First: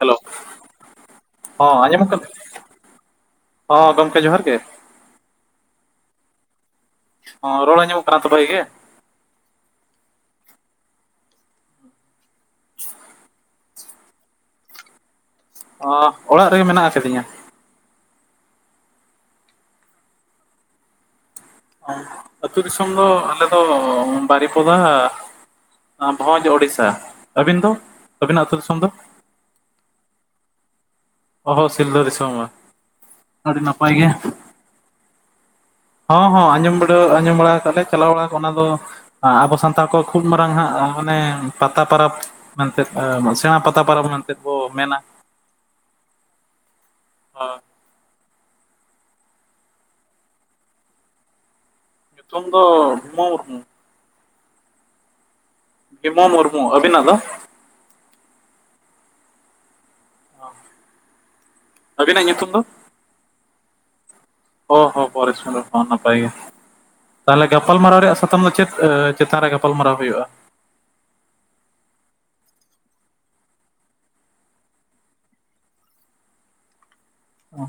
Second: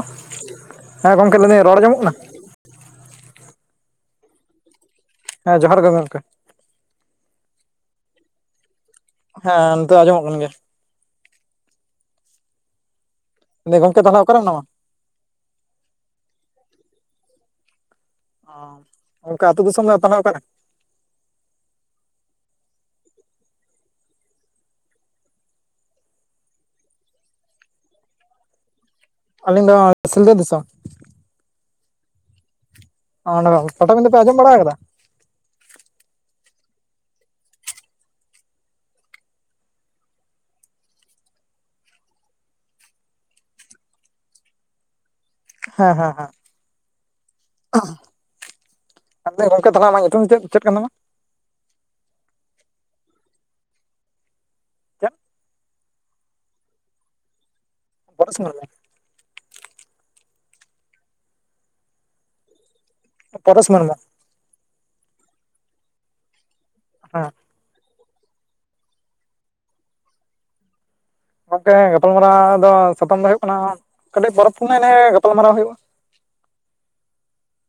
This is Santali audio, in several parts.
ᱦᱮᱞᱳ ᱦᱮᱸ ᱜᱚᱝᱠᱮ ᱞᱟᱹᱭᱫᱟᱹᱧ ᱦᱚᱸ ᱨᱚᱲ ᱟᱸᱡᱚᱢᱚᱜ ᱟᱸᱡᱚᱢ ᱠᱟᱱᱟ ᱦᱚᱸ ᱜᱚᱢᱠᱮ ᱡᱚᱦᱟᱨ ᱜᱮ ᱦᱮᱸ ᱡᱚᱦᱟᱨ ᱜᱮ ᱜᱚᱢᱠᱮ ᱚ ᱨᱚᱲᱮ ᱟᱡᱚᱢᱚᱜ ᱠᱟᱱ ᱛᱚ ᱵᱷᱟᱜᱮ ᱜᱮ ᱦᱮᱸ ᱱᱤᱛᱚᱜ ᱟᱸᱡᱚᱢᱚᱜ ᱠᱟᱱ ᱜᱮᱭᱟ᱾ [inaudible] ᱜᱚᱢᱠᱮ ᱛᱟᱦᱚᱞᱮ ᱚᱠᱟᱨᱮ ᱢᱮᱱᱟᱢᱟ ᱚ ᱚᱲᱟᱜ ᱨᱮᱜᱮ ᱢᱮᱱᱟᱜ ᱟᱠᱟᱫᱤᱧᱟ ᱜᱚᱢᱠᱮ ᱟᱹᱛᱩ ᱫᱤᱥᱚᱢ ᱫᱚ ᱛᱟᱦᱚᱞᱮ ᱚᱠᱟᱨᱮ? ᱟᱹᱛᱩ ᱫᱤᱥᱚᱢ ᱫᱚ ᱟᱞᱮ ᱫᱚ ᱵᱟᱨᱤᱯᱚᱫᱟ᱾ ᱵᱷᱚᱡᱽ ᱳᱲᱤᱥᱥᱟ᱾ ᱟᱹᱵᱤᱱ ᱫᱚ ᱟᱹᱵᱤᱱᱟᱜ ᱟᱹᱛᱳ ᱫᱤᱥᱚᱢ ᱫᱚ? ᱟᱹᱞᱤᱧ ᱫᱚ ᱥᱤᱞᱫᱟᱹ ᱫᱤᱥᱚᱢ᱾ ᱚᱦᱚ ᱥᱤᱞᱫᱟ ᱫᱤᱥᱚᱢ ᱚᱸᱰᱮ ᱟᱹᱰᱤ ᱱᱟᱯᱟᱭ ᱜᱮ ᱯᱟᱴᱟᱵᱤᱸᱫᱟᱹ ᱯᱮ ᱟᱸᱡᱚᱢ [inaudible] ᱦᱚᱸ ᱦᱚ ᱟᱸᱡᱚᱢ ᱫᱚᱞᱮ ᱟᱸᱡᱚᱢ ᱵᱟᱲᱟ ᱠᱮᱫ ᱞᱮ ᱪᱟᱞᱟᱣ ᱵᱟᱲᱟ ᱠᱟᱜ ᱚᱱᱟ ᱫᱚ ᱟᱵᱚ ᱥᱟᱱᱛᱟᱲ ᱠᱚᱣᱟᱜ ᱠᱷᱩᱵ ᱢᱟᱨᱟᱝ ᱦᱟᱸᱜ ᱢᱟᱱᱮ ᱯᱟᱛᱟ ᱯᱚᱨᱚᱵᱽ ᱢᱮᱱᱛᱮᱜ ᱥᱮᱬᱟ ᱯᱟᱛᱟ ᱯᱚᱨᱚᱵᱽ ᱢᱮᱱᱛᱮᱫ ᱠᱚ ᱢᱮᱱᱟ ᱦᱮᱸ ᱦᱮᱸ ᱦᱮᱸ ᱦᱮ ᱟᱫᱚ ᱜᱚᱝᱠᱮ ᱛᱟᱦᱚᱞᱮ ᱟᱢᱟᱜ ᱧᱩᱛᱩᱢ ᱪᱮᱫ ᱪᱮᱫ ᱠᱟᱱ ᱛᱟᱢᱟ? ᱪᱚᱱᱫᱚᱱ ᱢᱩᱨᱢᱩ ᱪᱮᱫ? ᱵᱤᱢᱚᱞ ᱢᱩᱨᱢᱩ᱾ ᱚᱵᱤᱱᱟᱜ ᱫᱚ? [unintelligible] ᱟᱹᱵᱤᱱᱟᱜ ᱧᱩᱛᱩᱢ ᱫᱚ? ᱯᱚᱨᱮᱥ ᱢᱩᱨᱢᱩ ᱦᱚᱸ ᱦᱚᱸ ᱯᱚᱨᱮᱥ ᱢᱩᱨᱢᱩ ᱦᱚᱸ ᱱᱟᱯᱟᱭ ᱜᱮ [unintelligible] ᱛᱟᱦᱚᱞᱮ ᱜᱟᱯᱟᱞ ᱢᱟᱨᱟᱣ ᱨᱮᱭᱟᱜ ᱥᱟᱛᱟᱢ ᱫᱚ ᱪᱮᱫ ᱪᱮᱛᱟᱱ ᱨᱮ ᱜᱟᱯᱟᱞ ᱢᱟᱨᱟᱣ ᱦᱩᱭᱩᱜᱼᱟ ᱜᱚᱝᱠᱮ ᱜᱟᱯᱟᱞ ᱢᱟᱨᱟᱣ ᱫᱚ ᱥᱟᱛᱟᱢ ᱫᱚ ᱦᱩᱭᱩᱜ ᱠᱟᱱᱟ ᱠᱟᱹᱴᱤᱡ ᱯᱚᱨᱚᱵᱽ ᱯᱩᱱᱟᱹ ᱱᱤᱭᱮ ᱜᱟᱯᱟᱞ ᱢᱟᱨᱟᱣ ᱦᱩᱭᱩᱜᱼᱟ ᱚ